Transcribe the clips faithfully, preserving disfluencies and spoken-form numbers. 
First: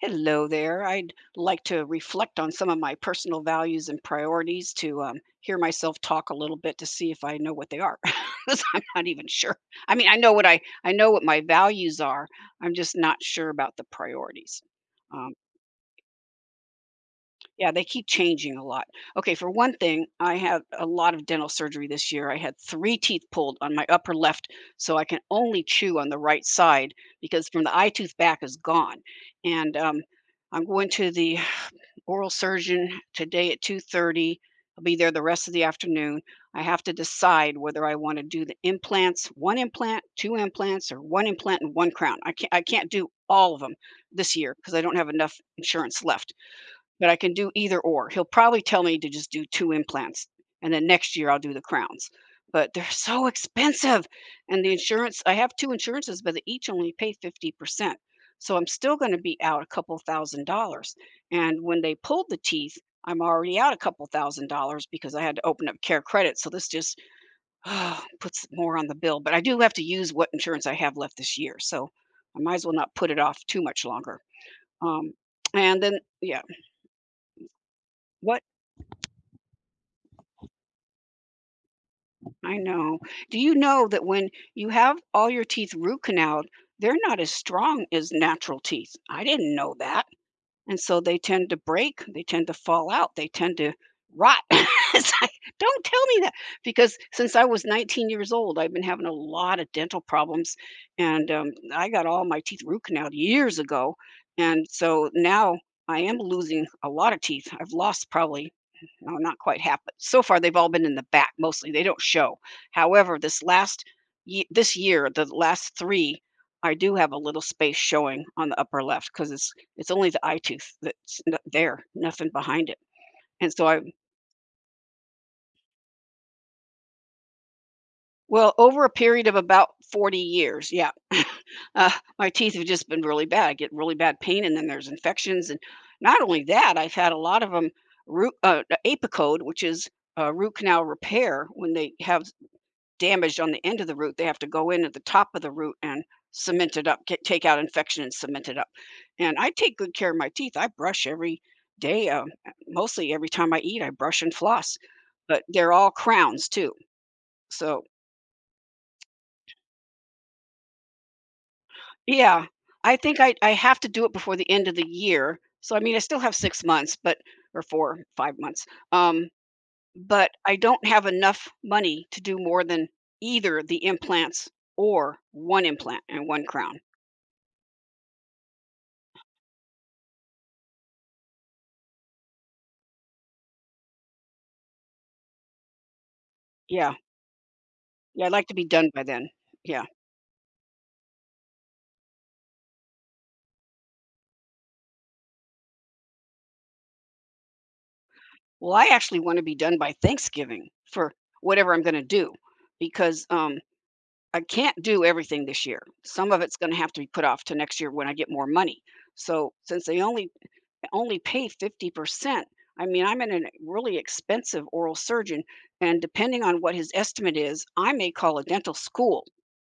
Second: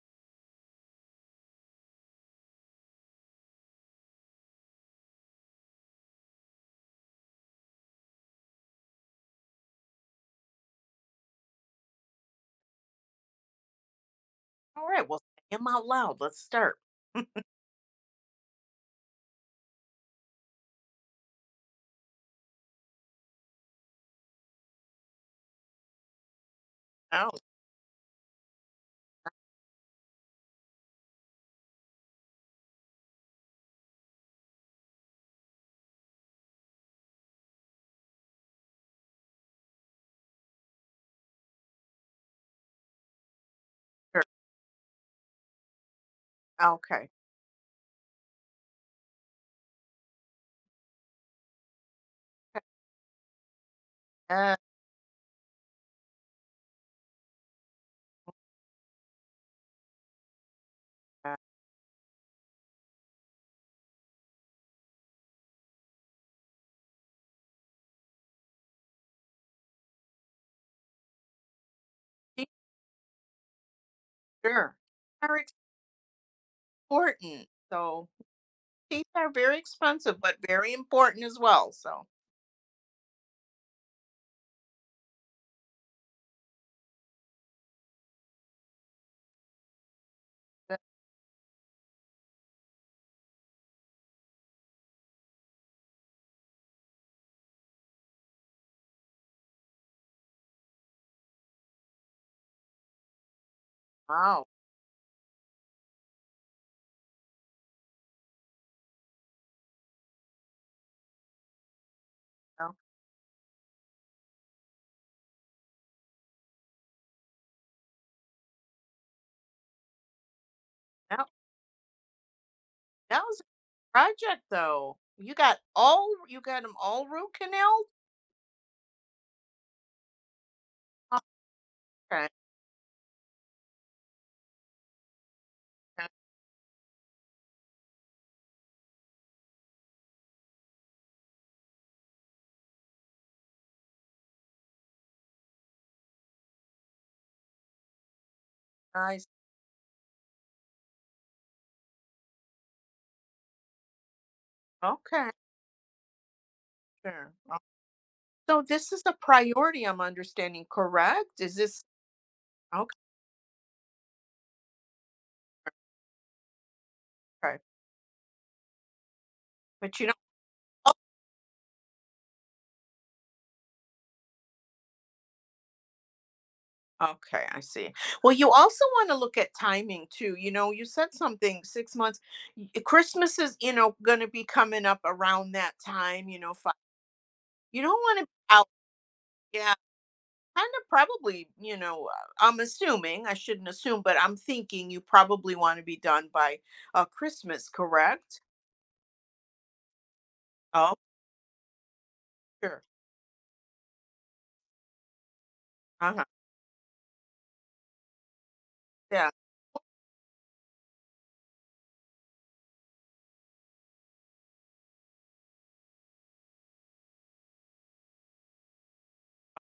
Hello there. I'd like to reflect on some of my personal values and priorities to um, hear myself talk a little bit to see if I know what they are. 'Cause I'm not even sure. I mean, I know what I I know what my values are. I'm just not sure about the priorities. All right. Well, Um, say 'em out loud. Let's start. yeah, they keep changing a lot. Okay, for one thing, I had a lot of dental surgery this year. I had three teeth pulled on my upper left, so I can only chew on the right side Oh, because from the eye tooth back is gone, and um, I'm going to the oral surgeon today at two thirty. I'll be there the rest of the afternoon. I have to decide whether I want to do the implants, one implant, two implants, or one implant and one crown. I can't I can't do all of them sure. this year because I don't have enough insurance left, but Okay. I can do either or. He'll probably tell me to just do two implants, and then next year I'll do the crowns, but they're so expensive, Uh, and the insurance, I have two insurances, but they each only pay fifty percent, so I'm still gonna be out a couple thousand dollars, uh, and when they pulled the teeth, I'm already out a couple thousand dollars because I had to open up Care Credit, so this just puts more on the bill, but I do have to use what insurance I have left this year, so I teeth, might as well not put it off too much longer, sure. um, Are and then yeah. important. So What teeth are very expensive, but very important as well. So I know. Do you know that when you have all your teeth root canaled, they're not as strong as natural teeth? I didn't know that, and that- so they tend to break, they tend to fall out, they tend to rot. It's like, don't tell me that because since I was nineteen years old, I've been having a lot of dental problems, and um, I got all my teeth root canaled years ago, wow, and so now I am losing a lot of teeth. I've lost probably. No, not quite half, but so far they've all been in the back mostly. They don't show. well, However, this last ye this year, the last three, I do have a little space showing on the upper left because it's it's only the eye tooth that's that, n there, nothing behind it, that was and so I a project though. You got all you got them all root canal. well, over a period of about forty years, yeah. Uh, Okay, my teeth have just been really bad. I get really bad pain, and then there's infections, and that's not only that, I've had a lot of them root uh, apicode, which is, uh, root canal repair. When they have damaged on the end of the root, they have to go in at the top of the root and cement it up, get, take out infection and cement it up. nice. And I take good care of my teeth. I brush every day, um, mostly every time I eat, I brush and floss, Okay, but they're all crowns too. sure. Oh, So, so this is a priority. I'm understanding correct. Is this yeah, okay? I think I, I have to do it before the end of the year. So, I mean, I still have six months, but, or four, five months. Um, But you know. but I don't have enough money to do more than either the implants or one implant and one crown. Okay, I see. Well, you also want to look at timing too. You know, you said something six months. y- eh, Christmas is, you know, going to be coming up around that time. You know, fi- Yeah. you don't want to Yeah, I'd be like to be out. done by then. Yeah, Yeah. kind of probably. You know, uh, I'm assuming. I shouldn't assume, but I'm thinking you probably want to be done by uh, Christmas, correct? Well, I actually wanna be done by Thanksgiving Oh, for whatever I'm gonna do sure. because, um, I can't do everything this year. Uh huh. Some of it's gonna have to be put off to next year when I get more money. Yeah. So, since they only only pay fifty percent, I mean, I'm in a really expensive oral surgeon, and depending on what his estimate is, I may call a dental school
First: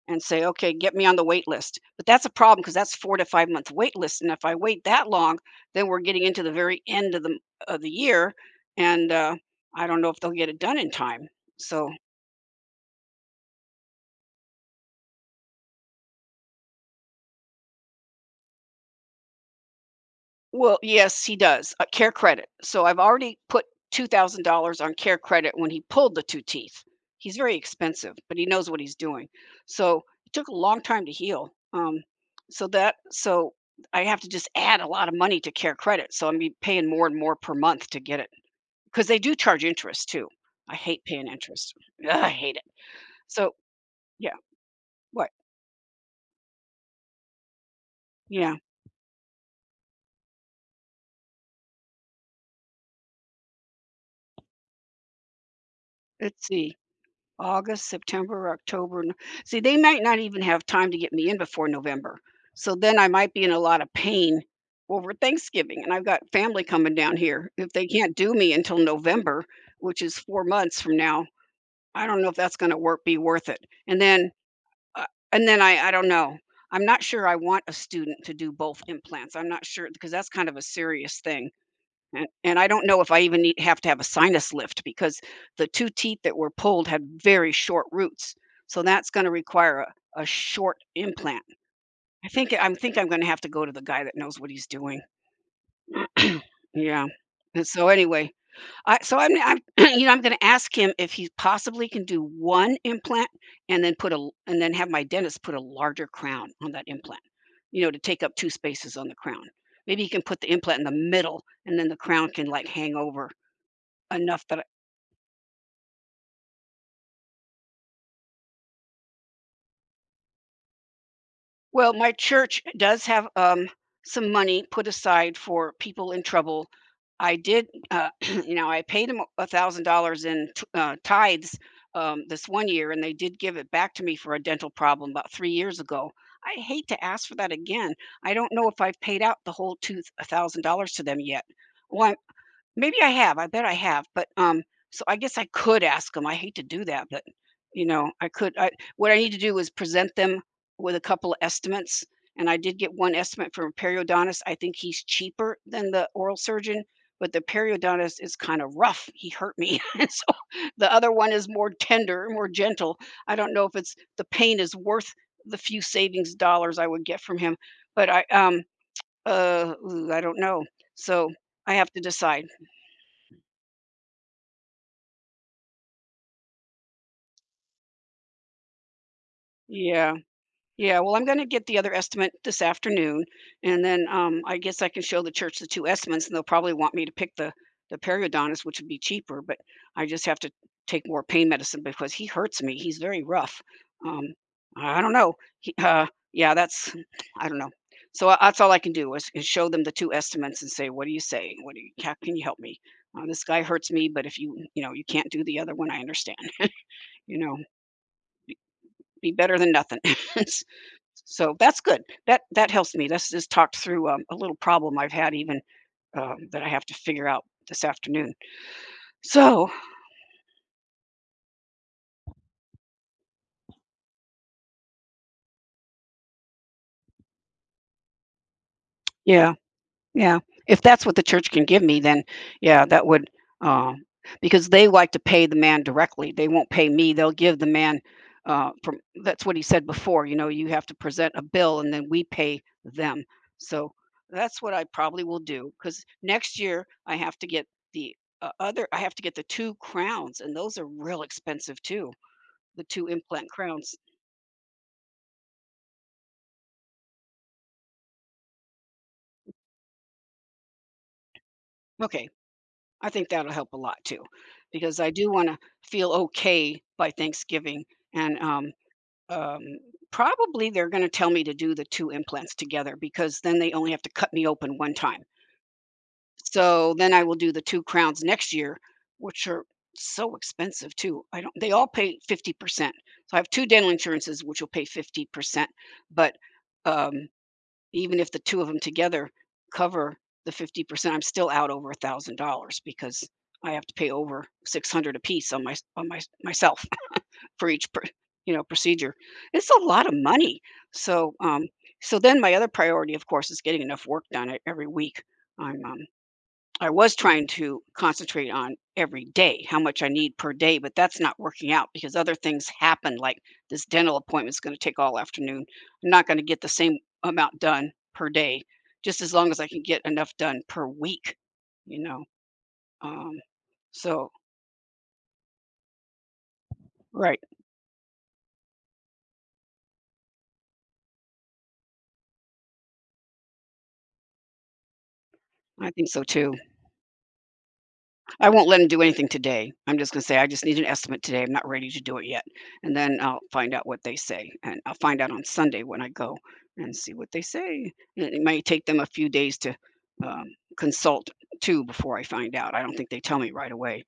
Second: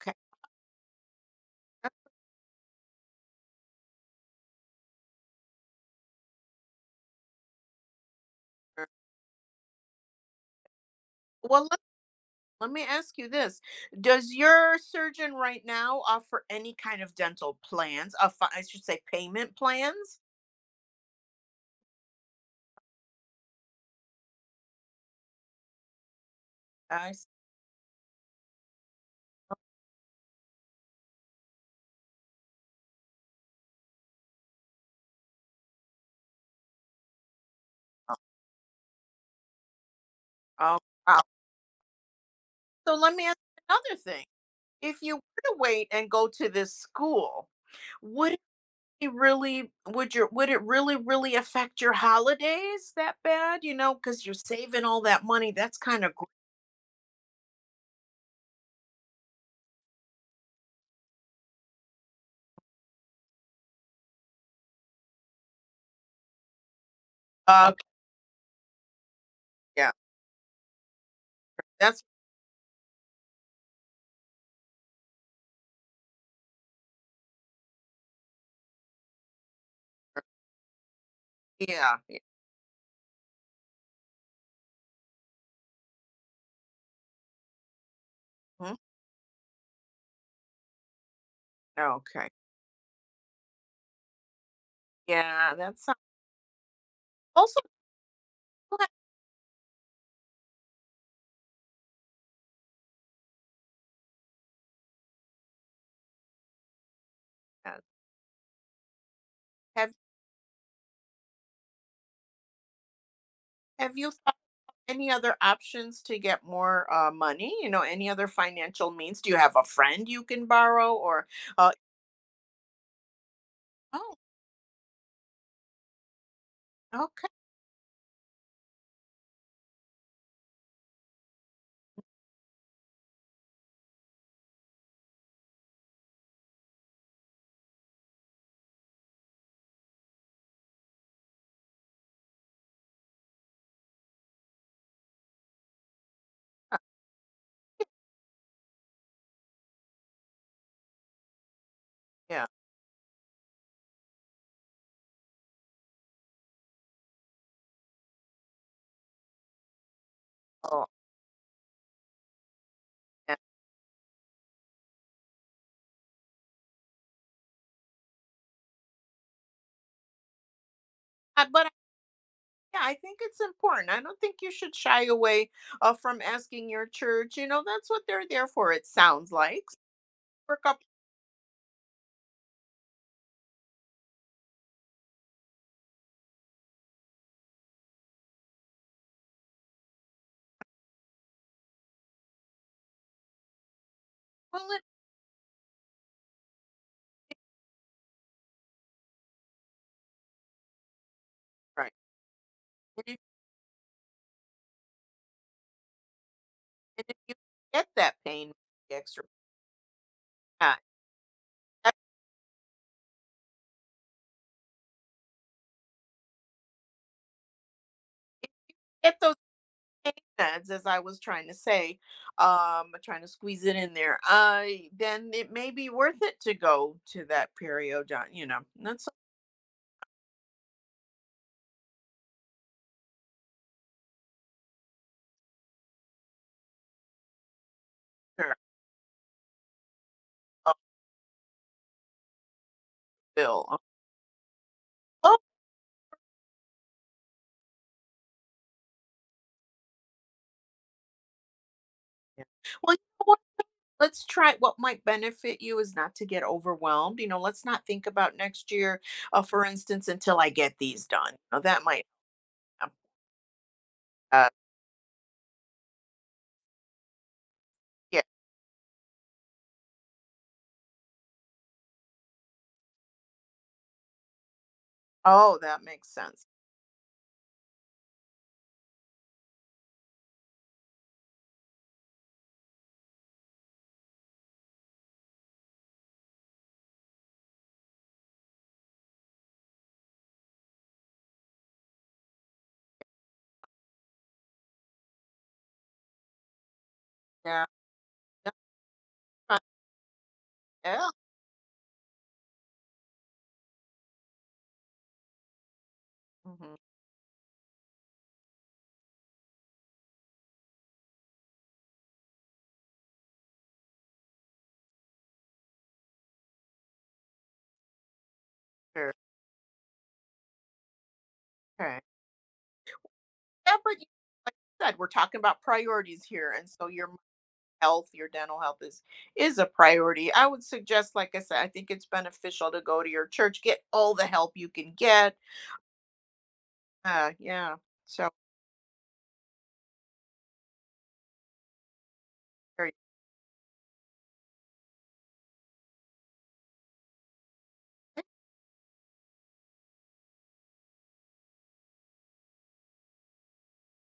Okay. and say, okay, get me on the wait list. But that's a problem because that's four to five month wait list. And if I wait that long, then we're getting into the very end of the of the year, Sure. and uh, I don't know if they'll get it done in time. Well. So, Let me ask you this. Does your surgeon right now offer any kind of dental plans? Uh, fi- I should say payment plans? well, yes, he does uh, care credit. So I've already put two thousand dollars on care credit when he pulled the two teeth. I see. He's very expensive, but he knows what he's doing. So it took a long time to heal. Um, so that so I have to just add a lot of money to care credit. So I'm be paying more and more per month to get it. 'Cause they do charge interest too. I Oh, hate wow. paying interest. Ugh, I hate it. So let me ask So you another thing. yeah, If you what? were to wait and go to this school, would it Yeah, be really would your would it really really affect your holidays that bad? You know, because you're saving all that money. That's kind of let's see, August, September, October, no. See, they might not even have time to get me in before November. So then I might be in a lot of pain over Thanksgiving, and I've got family coming down here. If uh, they can't do me until November, yeah. which is four months from now, That's I don't know if that's gonna work be worth it. And then Uh, and then I I don't know. I'm not sure I want a student to do both implants. I'm not sure because that's kind of a serious thing. yeah. Yeah. And, and I don't know if I even need, have to have a sinus lift because the two teeth that were pulled had very short roots. Mhm. So that's going to require a, a short implant. I Okay. think I think I'm going to have to go to the guy that knows what he's doing. Yeah, that's Yeah. also And so anyway, I so I'm I'm you know, I'm gonna ask him if he possibly can do one implant and then put a l and then have my dentist put a larger crown on that implant, you know, to take up two spaces on the crown. have Maybe he can put the implant in the middle, and then the crown can, like, hang over have you enough that. any other options to get more, uh, money? You know, any other financial means? Do you have a friend you can borrow or, uh, Well, my church does have, um, oh, some money put aside for people in trouble. okay, I did, uh, you know, I paid them one thousand dollars in t uh, tithes, um, this one year, and they did give it back to me for a dental problem about three years ago. I hate to ask for that again. I don't know if I've paid out the whole two one thousand dollars to them yet. Well, maybe I have, I bet I have, but, um, so I guess I could ask ask 'em. I hate to do that, but, you know, I could I what I need to do is present them with a couple of estimates, yeah. and I did get one estimate from a periodontist. I think he's cheaper than the oral surgeon, but the periodontist is kinda rough, he hurt me, and so Oh, the other one is more tender, more gentle. I yeah. don't know if it's the pain is worth the few savings dollars I would get from him, but I, um, uh, ooh, I don't know, so Uh, but, I- I have to decide. yeah, I think it's important. I don't think you should shy away, uh, from asking your church, you know, that's what they're there for, it sounds like. So Yeah. work up Yeah, well, I'm gonna get the other estimate this afternoon, and then, um, I guess I can show the church the two estimates, and they'll probably want me to pick the the periodontist, which would be cheaper, but I just have to take more pain medicine because he hurts me, he's very rough. Um, well, it I don't know. He uh, yeah, that's I don't know. So, uh, that's all I can do is is show them the two estimates and say, "What do you say? What do you right, How can you help me? and if Uh, this guy hurts me, but if you you know, you can't do the other one, I understand." and if you You know? get that pain the extra, Be better than nothing. yeah, So that's uh, good. That that helps me. This just talked through um, a little problem I've had, even um, that I have to figure out this afternoon. get those So sense, as I was trying to say, um, trying to squeeze it in there, uh, then it may be worth it to go to that periodont. You know, that's so yeah, yeah, if that's what the church can give me, then yeah, that would, um, because they like to pay the man directly. They won't pay me. They'll give the man, sure. uh, from that's what he said before, you know, you Oh, have to present a bill and then we pay them. Bill. So that's what I probably will Oh, do because next year I have to get the uh, other, I have to get the two crowns, and those are real expensive too, yeah. the Well, you two know what? implant crowns. Let's try what might benefit you is not to get overwhelmed. You know, let's not think about next year, uh, for instance, until I get these done. Now, that might, Okay. help. I think that'll help a lot too, Uh, because I do want to feel okay by Thanksgiving. yeah. And um, um, probably they're going to tell me to do the two implants together because then they only have to cut me open one time. Oh, that makes sense. So then I will do the two crowns next year, which are so expensive too. I don't. They all pay fifty percent. So I have two dental insurances, which will pay fifty percent. But um, even if the two of them together cover the fifty percent, I'm still out over a thousand dollars because I have to pay over six hundred apiece on my on my myself Yeah. for each pr you that's know, procedure. not- It's a lot of money. Yeah. So, um so then my other priority, of course, is getting enough work done e every week. I'm, um Mhm. I was trying to concentrate on every day, how much I need per day, but that's not working out because other things happen. Like this dental appointment's going to take all afternoon. I'm not going to get the same amount done per day, Sure. just as long as I can get enough done per week, Okay. you know. Um, Yeah, but you- so, like I said, we're talking about priorities here. And so your right, health, your dental health is is a priority. I would suggest, like I said, I think it's beneficial to go to your church, get all the help you can get. I think so too. Uh, yeah. So, I won't let him do anything today. I'm just gonna say, "I just need an estimate today. I'm not ready to do it yet." there you- And then I'll find out what they say, and I'll find out on Sunday when I go and see what they say. And it might take them a few days to, um, consult too before I find out. I don't think they tell me right away.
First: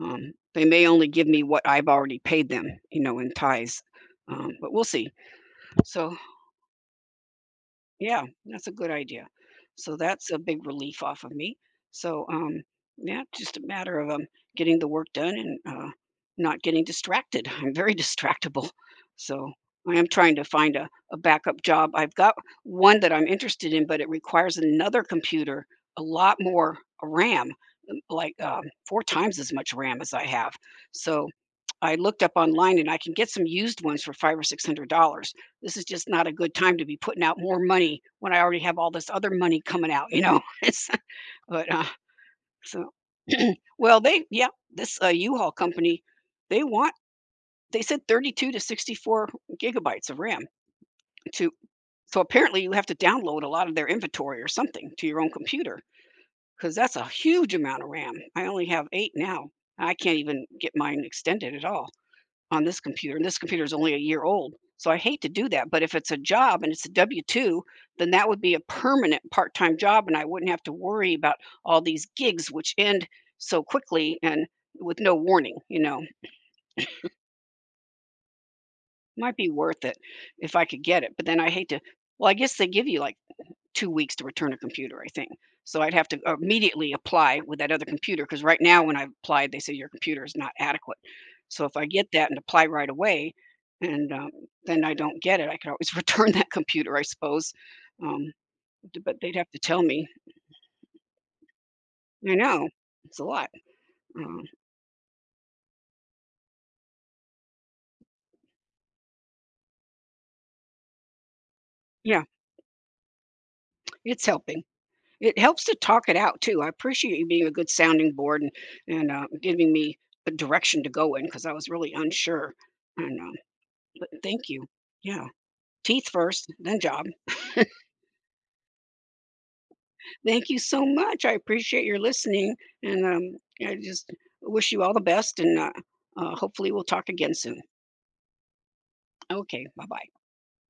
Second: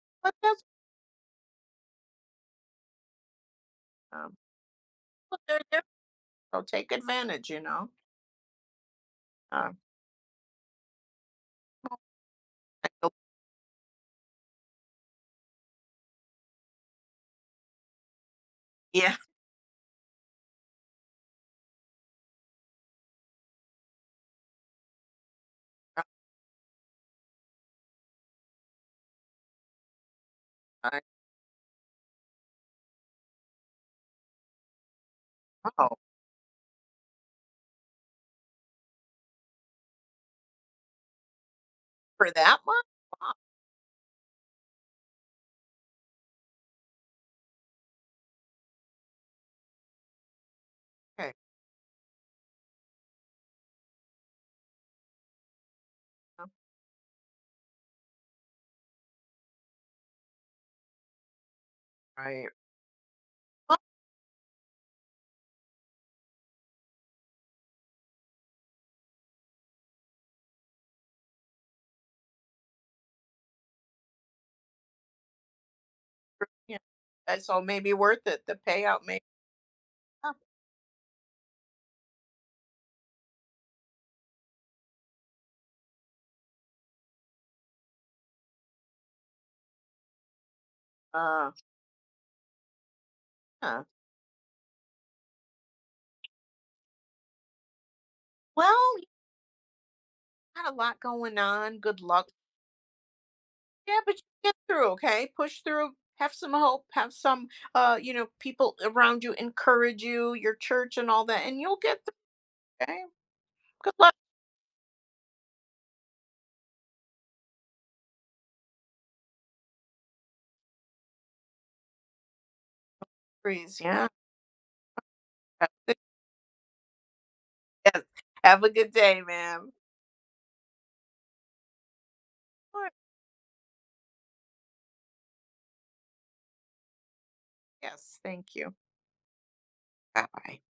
Um, but that's They may only give me what I've already paid them, you know, in ties, um, um, but we'll see. well, they're there, So, so take advantage. You know. yeah, that's a good idea. Uh, So that's a big relief off of me. So um so- yeah, just a matter of um getting the work done and uh not getting distracted. I'm very distractible. yeah. So I am trying to find a, a backup job. I've got one that I'm interested in, but it requires another computer, a lot more RAM, like um, four times as much RAM as I have. I So I looked up online and I can get some used ones for five or six hundred dollars. This is know. just not a good time to be putting out more money when I already have all this other money coming out, you know. It's, but uh, For that much. So, Wow, well, they yeah, this uh, U-Haul company, they want they said thirty-two to sixty-four gigabytes of RAM okay. to so apparently you have to download a lot of their inventory or something to your own computer Uh, because that's a huge amount of RAM. I only have eight now. I can't even get mine extended at all. right. on this computer, and this computer is only a year old. So I hate to do that, but if it's a job and it's a W two, then that would be a permanent part-time job, and I wouldn't have to worry about all these gigs which end so quickly and with no warning, you know? Yeah. And so maybe worth it. The payout may. Be Might be worth it up. if I could get it, but then I hate to well, I guess they give you, like, two weeks to return a computer, I think. So I'd have to immediately apply with that other computer because right now when I applied, they say your computer is not adequate. Uh. So if I get that and apply right away Huh. and, um, then I don't get it, I could always return that computer, I suppose. Um, Well, d you But they'd have to tell me. got a lot going on. Good luck. I know, it's a lot. Yeah, but you Um, get through, okay? Push through. Have some hope. Have some, uh, you know, people around you encourage you, your church and all that, and you'll get yeah, through. Okay. Good luck, it's helping. It helps to talk it out too. I appreciate you being a good sounding board and and, uh, giving me a direction to go in because I was really unsure. And, um, Breeze. Yeah. but thank you. Yeah. Teeth first, then job. Yes. Have a good day, ma'am. Thank you so much. I appreciate your listening, All right. and um, I just wish you all the best, and uh, uh, hopefully we'll talk again soon. Yes. Thank you. Okay, bye bye. Bye bye.